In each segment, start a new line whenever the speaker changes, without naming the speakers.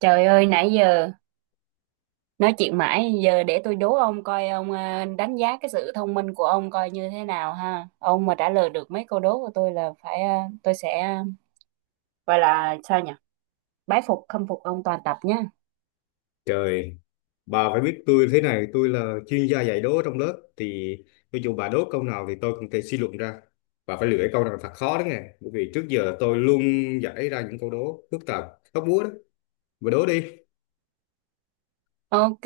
Trời ơi, nãy giờ nói chuyện mãi, giờ để tôi đố ông coi ông đánh giá cái sự thông minh của ông coi như thế nào ha. Ông mà trả lời được mấy câu đố của tôi là phải tôi sẽ gọi là sao nhỉ? Bái phục khâm phục ông toàn tập nhá.
Trời, bà phải biết tôi thế này, tôi là chuyên gia dạy đố trong lớp thì cho dù bà đố câu nào thì tôi cũng thể suy luận ra. Bà phải lựa câu nào thật khó đó nghe, bởi vì trước giờ tôi luôn giải ra những câu đố phức tạp, hóc búa đó. Bà đố đi.
Ok.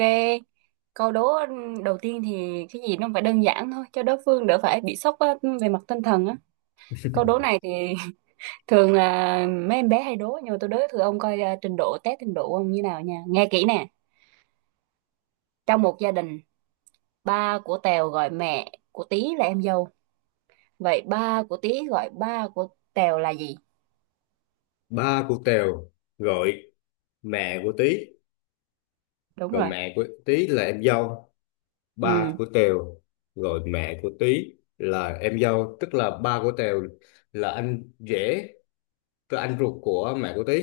Câu đố đầu tiên thì cái gì nó phải đơn giản thôi cho đối phương đỡ phải bị sốc á, về mặt tinh thần á. Câu đố này thì thường là mấy em bé hay đố nhưng mà tôi đố thử ông coi trình độ test trình độ của ông như nào nha. Nghe kỹ nè. Trong một gia đình, ba của Tèo gọi mẹ của Tí là em dâu, vậy ba của Tí gọi ba của Tèo là gì?
Ba của Tèo gọi mẹ của Tí,
Đúng
rồi
rồi.
mẹ của Tí là em dâu. Ba
Ừ,
của Tèo gọi mẹ của Tí là em dâu, tức là ba của Tèo là anh rể, tức là anh ruột của mẹ của Tí.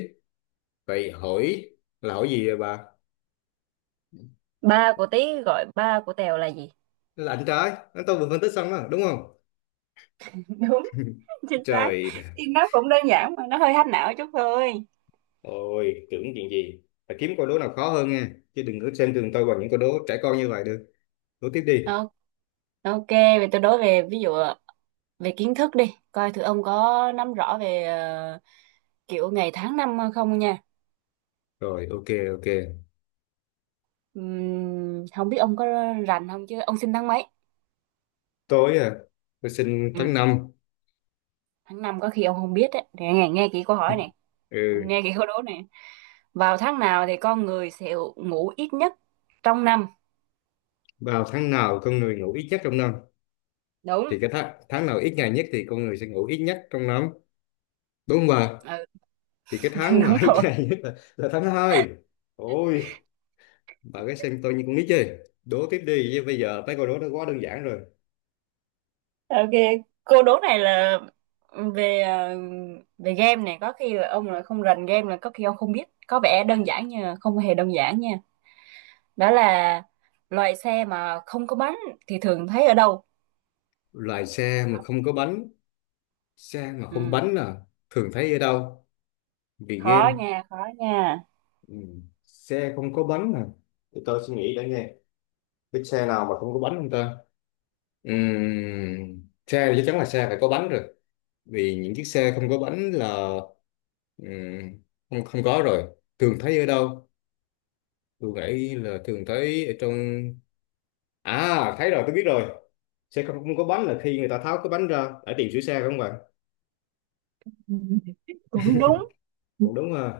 Vậy hỏi là hỏi gì vậy bà?
ba của Tí gọi ba của Tèo là gì?
Lạnh trái anh tôi vừa phân tích xong đó đúng không?
Đúng. Chính xác.
Trời ơi,
Thì nó cũng đơn giản mà nó hơi hack não chút thôi.
tưởng chuyện gì. Phải kiếm câu đố nào khó hơn nha, chứ đừng có xem thường tôi bằng những câu đố trẻ con như vậy được. Đố tiếp đi.
Ờ, ok, vậy tôi đối về ví dụ, về kiến thức đi coi thử ông có nắm rõ về kiểu ngày tháng năm không nha.
Rồi, ok ok.
Không biết ông có rành không chứ, ông sinh tháng mấy?
Tối à? Tôi sinh
Ừ,
tháng năm.
tháng năm có khi ông không biết đấy, nghe nghe kỹ câu hỏi này,
Ừ,
nghe kỹ câu đố này. Vào tháng nào thì con người sẽ ngủ ít nhất trong năm?
vào tháng nào con người ngủ ít nhất trong năm?
Đúng.
Thì cái tháng tháng nào ít ngày nhất thì con người sẽ ngủ ít nhất trong năm, đúng không bà?
Ừ,
Thì cái tháng
đúng
mà ít
rồi.
ngày nhất là tháng hai. Ôi, bà cái xem tôi như con nít chơi. Đố tiếp đi chứ, bây giờ mấy câu đố nó quá đơn giản rồi.
Ok, cô đố này là về về game này, có khi là ông là không rành game là có khi ông không biết. Có vẻ đơn giản nhưng mà không hề đơn giản nha. Đó là loại xe mà không có bánh thì thường thấy ở đâu?
Loài xe mà không có bánh? Xe mà không
Ừ,
bánh à? Thường thấy ở đâu? Vì
khó
game.
nha, khó nha.
Ừ. Xe không có bánh à? Để tôi suy nghĩ đã nghe, cái xe nào mà không có bánh không ta? Xe thì chắc chắn là xe phải có bánh rồi, vì những chiếc xe không có bánh là ừm, không không có rồi. Thường thấy ở đâu? Tôi nghĩ là thường thấy ở trong. À, thấy rồi, tôi biết rồi. Xe không, không có bánh là khi người ta tháo cái bánh ra để tìm sửa xe, đúng không ạ?
Cũng đúng,
Cũng đúng ha.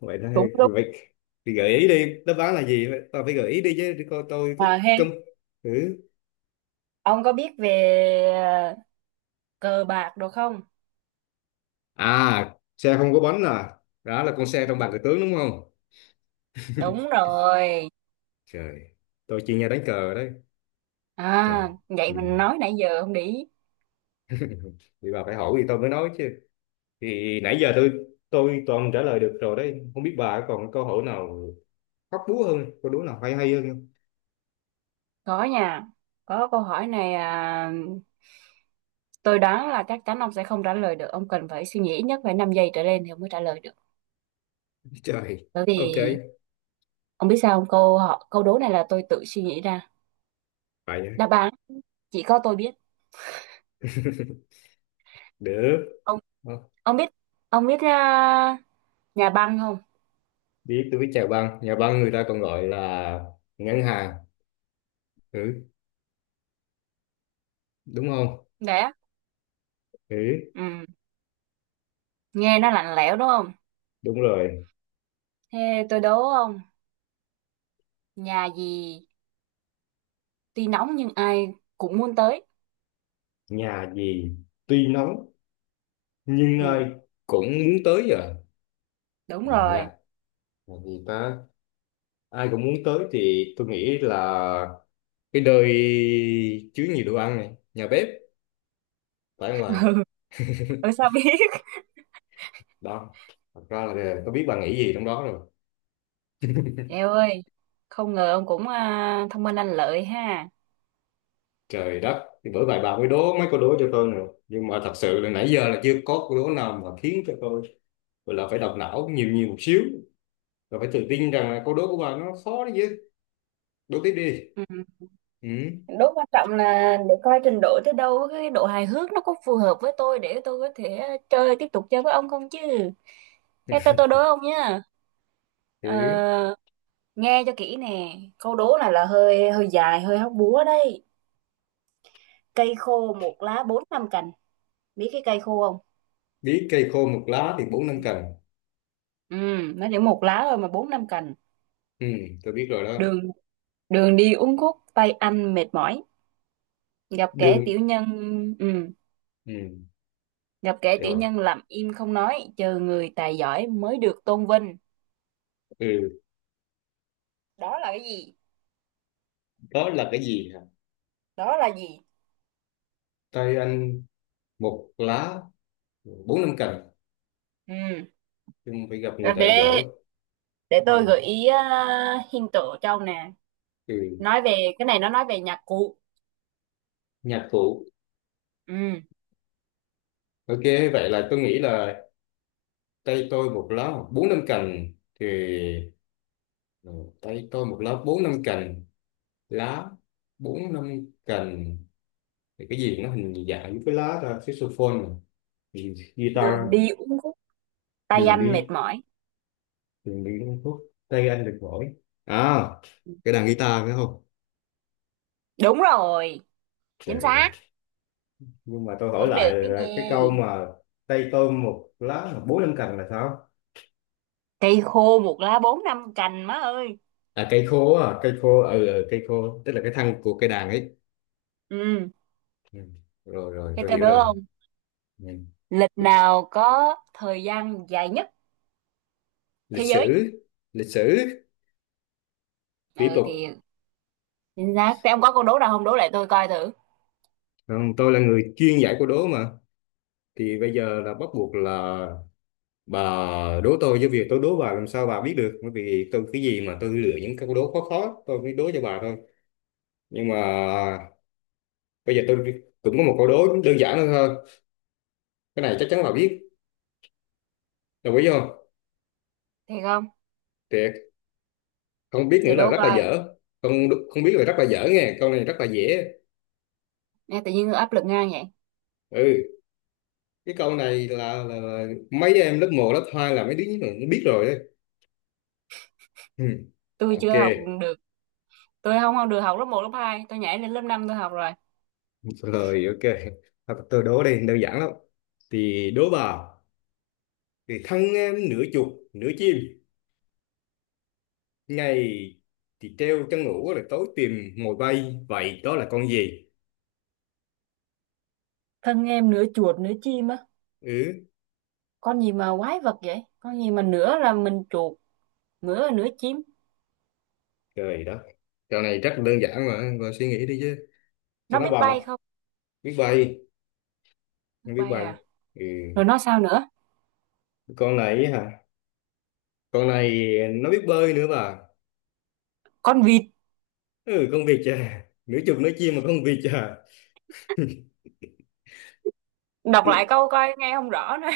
Vậy là
cũng đúng
vậy thì gợi ý đi, đáp án là gì, tao phải gợi ý đi chứ để coi tôi có
mà he.
cơm thử.
Ông có biết về ờ, cờ bạc được không?
À, xe không có bánh à, đó là con xe trong
Ừ,
bàn cờ tướng đúng không?
đúng rồi.
Trời, tôi chuyên gia đánh cờ đấy.
À,
Thật.
vậy
Ừ.
mình nói nãy giờ không để ý.
Thì bà phải hỏi thì tôi mới nói chứ. Thì nãy giờ tôi toàn trả lời được rồi đấy, không biết bà còn câu hỏi nào hóc búa hơn, câu đố nào hay hay hơn không?
Có nha. Có câu hỏi này à, tôi đoán là chắc chắn ông sẽ không trả lời được. Ông cần phải suy nghĩ ít nhất phải 5 giây trở lên thì ông mới trả lời được.
Trời,
Bởi
ok
vì ông biết sao không? Câu đố này là tôi tự suy nghĩ ra.
vậy
Đáp án chỉ có tôi biết.
được.
Ông
Ờ,
ông biết ông biết à, nhà băng không?
biết, tôi biết. Chào băng, nhà băng người ta còn gọi là ngân hàng, ừ, đúng không?
Đấy á.
Ừ,
Ừ, nghe nó lạnh lẽo đúng không?
đúng rồi.
Thế tôi đố ông, nhà gì tuy nóng nhưng ai cũng muốn tới.
Nhà gì tuy nóng nhưng
Ừ,
ai cũng muốn tới giờ?
đúng
À,
rồi.
là gì ta? Ai cũng muốn tới thì tôi nghĩ là cái nơi chứa nhiều đồ ăn này, nhà bếp, phải không bà?
Ừ, sao biết?
Đó, thật ra là có biết bà nghĩ gì trong đó rồi.
Eo ơi, không ngờ ông cũng thông minh lanh lợi ha.
Trời đất, thì bởi vậy bà mới đố mấy câu đố cho tôi nữa, nhưng mà thật sự là nãy giờ là chưa có câu đố nào mà khiến cho tôi gọi là phải đọc não nhiều nhiều một xíu, rồi phải tự tin rằng là câu đố của bạn nó khó đấy chứ. Đố tiếp đi.
Ừ.
Ừ.
Đố quan trọng là để coi trình độ tới đâu, cái độ hài hước nó có phù hợp với tôi để tôi có thể tiếp tục chơi với ông không chứ. Thế tôi đố ông nhá. Ờ,
Thử.
Nghe cho kỹ nè, câu đố này là hơi hơi dài, hơi hóc búa đấy. Cây khô một lá bốn năm cành, biết cái cây khô không?
Biết, cây khô một lá thì bốn năm cần.
Ừ, nó chỉ một lá thôi mà bốn năm cành.
Ừ. Tôi biết rồi đó.
Đường đường đi uốn khúc, tay anh mệt mỏi. gặp kẻ
Đường.
tiểu nhân ừ,
Ừ.
gặp kẻ tiểu
Rồi.
nhân làm im không nói, chờ người tài giỏi mới được tôn vinh.
Ừ.
Đó là cái gì?
Đó là cái gì hả?
Đó là gì?
Tay anh một lá bốn năm cần
Ừ.
nhưng phải gặp người
Rồi
tài
để
giỏi.
tôi gợi
Ừ.
ý, hint tổ cho ông nè.
Ừ.
Nói về cái này, nó nói về nhạc cụ.
Nhạc cụ.
Ừ.
Ok, vậy là tôi nghĩ là tay tôi một lá bốn năm cành thì ừ, tay tôi một lá bốn năm cành, lá bốn năm cành, thì cái gì nó hình dạng với cái lá ra saxophone mà.
Đường
Guitar.
đi uốn khúc, tay
Đường
anh mệt
đi,
mỏi.
đường đi uống thuốc, tay anh được mỗi. À, cái đàn guitar phải không?
Đúng rồi. Chính
Trời đất.
xác.
Nhưng mà tôi hỏi
Cũng được
lại
đấy
là
nha.
cái câu mà tay tôm một lá mà bốn năm cành là sao?
Cây khô một lá bốn năm cành má ơi.
À cây khô, à cây khô, ừ, ừ cây khô tức là cái thân của cây đàn ấy.
Ừ.
Ừ. Rồi rồi,
Thế
tôi
tao
hiểu
đố
rồi.
không?
Ừ.
Lịch nào có thời gian dài nhất
Lịch
thế giới?
sử. Lịch sử. Tiếp
Ừ
tục.
thì chính xác. Thế ông có câu đố nào không, đố lại tôi coi thử.
Còn tôi là người chuyên giải câu đố mà, thì bây giờ là bắt buộc là bà đố tôi, với việc tôi đố bà làm sao bà biết được, bởi vì tôi cái gì mà tôi lựa những câu đố khó khó tôi mới đố cho bà thôi. Nhưng mà bây giờ tôi cũng có một câu đố đơn giản hơn thôi, cái này chắc chắn bà biết, đồng ý không?
Thiệt không?
Thiệt. Không biết nữa
Để
là
đố
rất là
coi.
dở. Không, không biết là rất là dở, nghe câu này rất là dễ.
Nghe tự nhiên tôi áp lực ngang vậy.
Ừ, cái câu này là mấy đứa em lớp một lớp 2 là mấy đứa nó biết rồi đấy. Ừ.
Tôi
Ok.
chưa học được, tôi không học được học lớp một lớp hai, tôi nhảy lên lớp năm tôi học rồi.
Rồi ok. Thôi, tôi đố đây đơn giản lắm, thì đố bà, thì thân em nửa chuột nửa chim, ngày thì treo trăng ngủ là tối tìm mồi bay. Vậy đó là con gì?
Thân em nửa chuột nửa chim á.
Ừ,
Con gì mà quái vật vậy, con gì mà nửa là mình chuột, nửa là nửa chim?
trời đất. Trò này rất là đơn giản mà, bà suy nghĩ đi chứ. Sao
Nó
nó
biết
bà mà
bay không?
biết bay.
Biết
Không biết
bay
bay.
à?
Ừ,
Rồi nó sao nữa?
con này ấy hả? Con này nó biết bơi nữa bà.
Con vịt.
Ừ, con vịt à? Nửa chục nửa chim mà con vịt à?
Đọc lại câu coi, nghe không rõ nữa.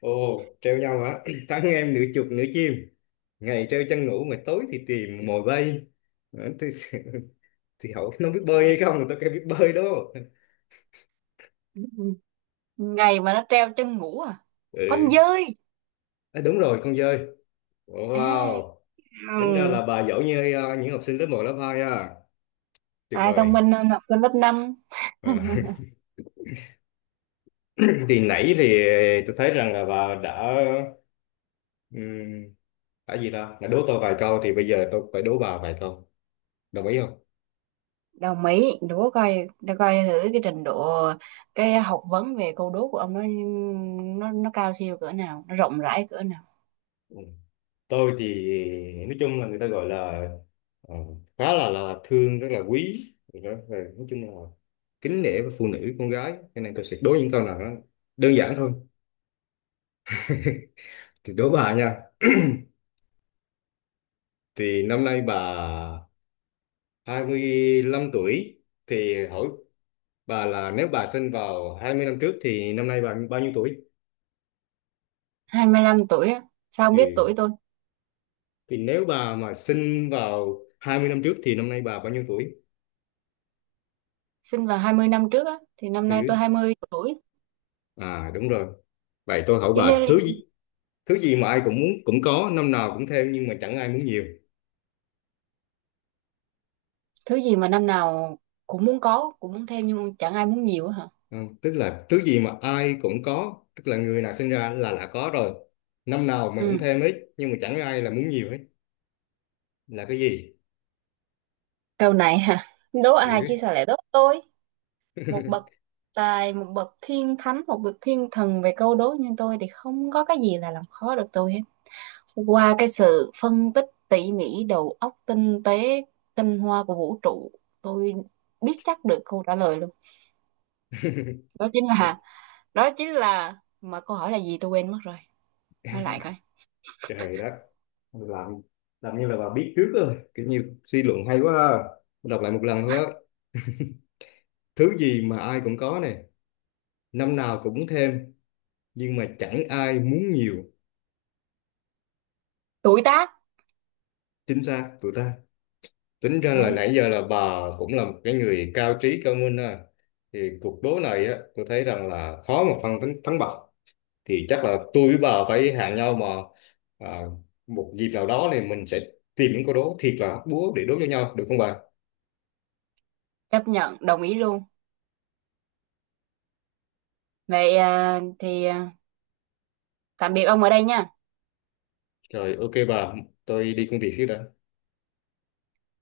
Ồ, treo nhau hả? Thắng em nửa chục nửa chim, ngày treo trăng ngủ mà tối thì tìm mồi bay. Ừ, thì hỏi nó biết bơi hay
ngày
không, tao kêu biết bơi đó.
Ngày mà nó treo chân ngủ à? Con
Ừ,
dơi.
à, đúng rồi, con dơi.
À,
Wow, tính ra
ừ.
là bà giỏi như những học sinh lớp một lớp 2 ha. Tuyệt
Ai thông
vời.
minh hơn học sinh lớp 5?
À. Thì nãy thì tôi thấy rằng là bà ừm, đã gì ta? Đã đố tôi vài câu thì bây giờ tôi phải đố bà vài câu. Đồng ý không?
Đồng ý, đố coi, đố coi thử cái trình độ, cái học vấn về câu đố của ông nó cao siêu cỡ nào, nó rộng rãi cỡ nào.
Ừ. Tôi thì nói chung là người ta gọi là ờ, khá là thương rất là quý. Rồi đó, rồi nói chung là kính nể với phụ nữ con gái, cho nên tôi sẽ đố những câu nào đó đơn giản thôi, thì đố bà nha. Thì năm nay bà 25 tuổi, thì hỏi bà là nếu bà sinh vào 20 năm trước thì năm nay bà bao nhiêu tuổi?
25 tuổi á? Sao ông
Ừ.
biết tuổi tôi?
Thì nếu bà mà sinh vào 20 năm trước thì năm nay bà bao nhiêu tuổi?
Sinh vào 20 năm trước á thì năm nay
Ừ.
tôi 20 tuổi.
À đúng rồi. Vậy tôi hỏi
Cho nên
bà
là
thứ gì mà ai cũng muốn cũng có, năm nào cũng theo nhưng mà chẳng ai muốn nhiều.
thứ gì mà năm nào cũng muốn có, cũng muốn thêm, nhưng chẳng ai muốn nhiều á hả?
Ừ. Tức là thứ gì mà ai cũng có, tức là người nào sinh ra là đã có rồi. Năm nào mình cũng
Ừ.
thêm hết nhưng mà chẳng ai là muốn nhiều hết. Là cái gì?
Câu này hả? Đố ai
Ừ.
chứ sao lại đố tôi. Một bậc tài, một bậc thiên thánh, một bậc thiên thần về câu đố như tôi thì không có cái gì là làm khó được tôi hết. Qua cái sự phân tích tỉ mỉ, đầu óc tinh tế, tinh hoa của vũ trụ, tôi biết chắc được câu trả lời luôn. Đó chính là, đó chính là, mà câu hỏi là gì tôi quên mất rồi, nói lại coi.
Trời đất. Làm như là bà biết trước rồi, kiểu như suy luận hay quá ha. Tôi đọc lại một lần thôi á, thứ gì mà ai cũng có này, năm nào cũng thêm nhưng mà chẳng ai muốn nhiều.
Tuổi tác.
Chính xác tụi ta. Tính ra là
Đấy.
nãy giờ là bà cũng là một cái người cao trí cao minh ha. Thì cuộc đố này á tôi thấy rằng là khó mà phân thắng, thắng bại, thì chắc là tôi với bà phải hẹn nhau mà à, một dịp nào đó thì mình sẽ tìm những câu đố thiệt là hóc búa để đố cho nhau, được không bà?
Chấp nhận đồng ý luôn. Vậy thì tạm biệt ông ở đây nha.
Rồi ok bà, tôi đi công việc xíu đã.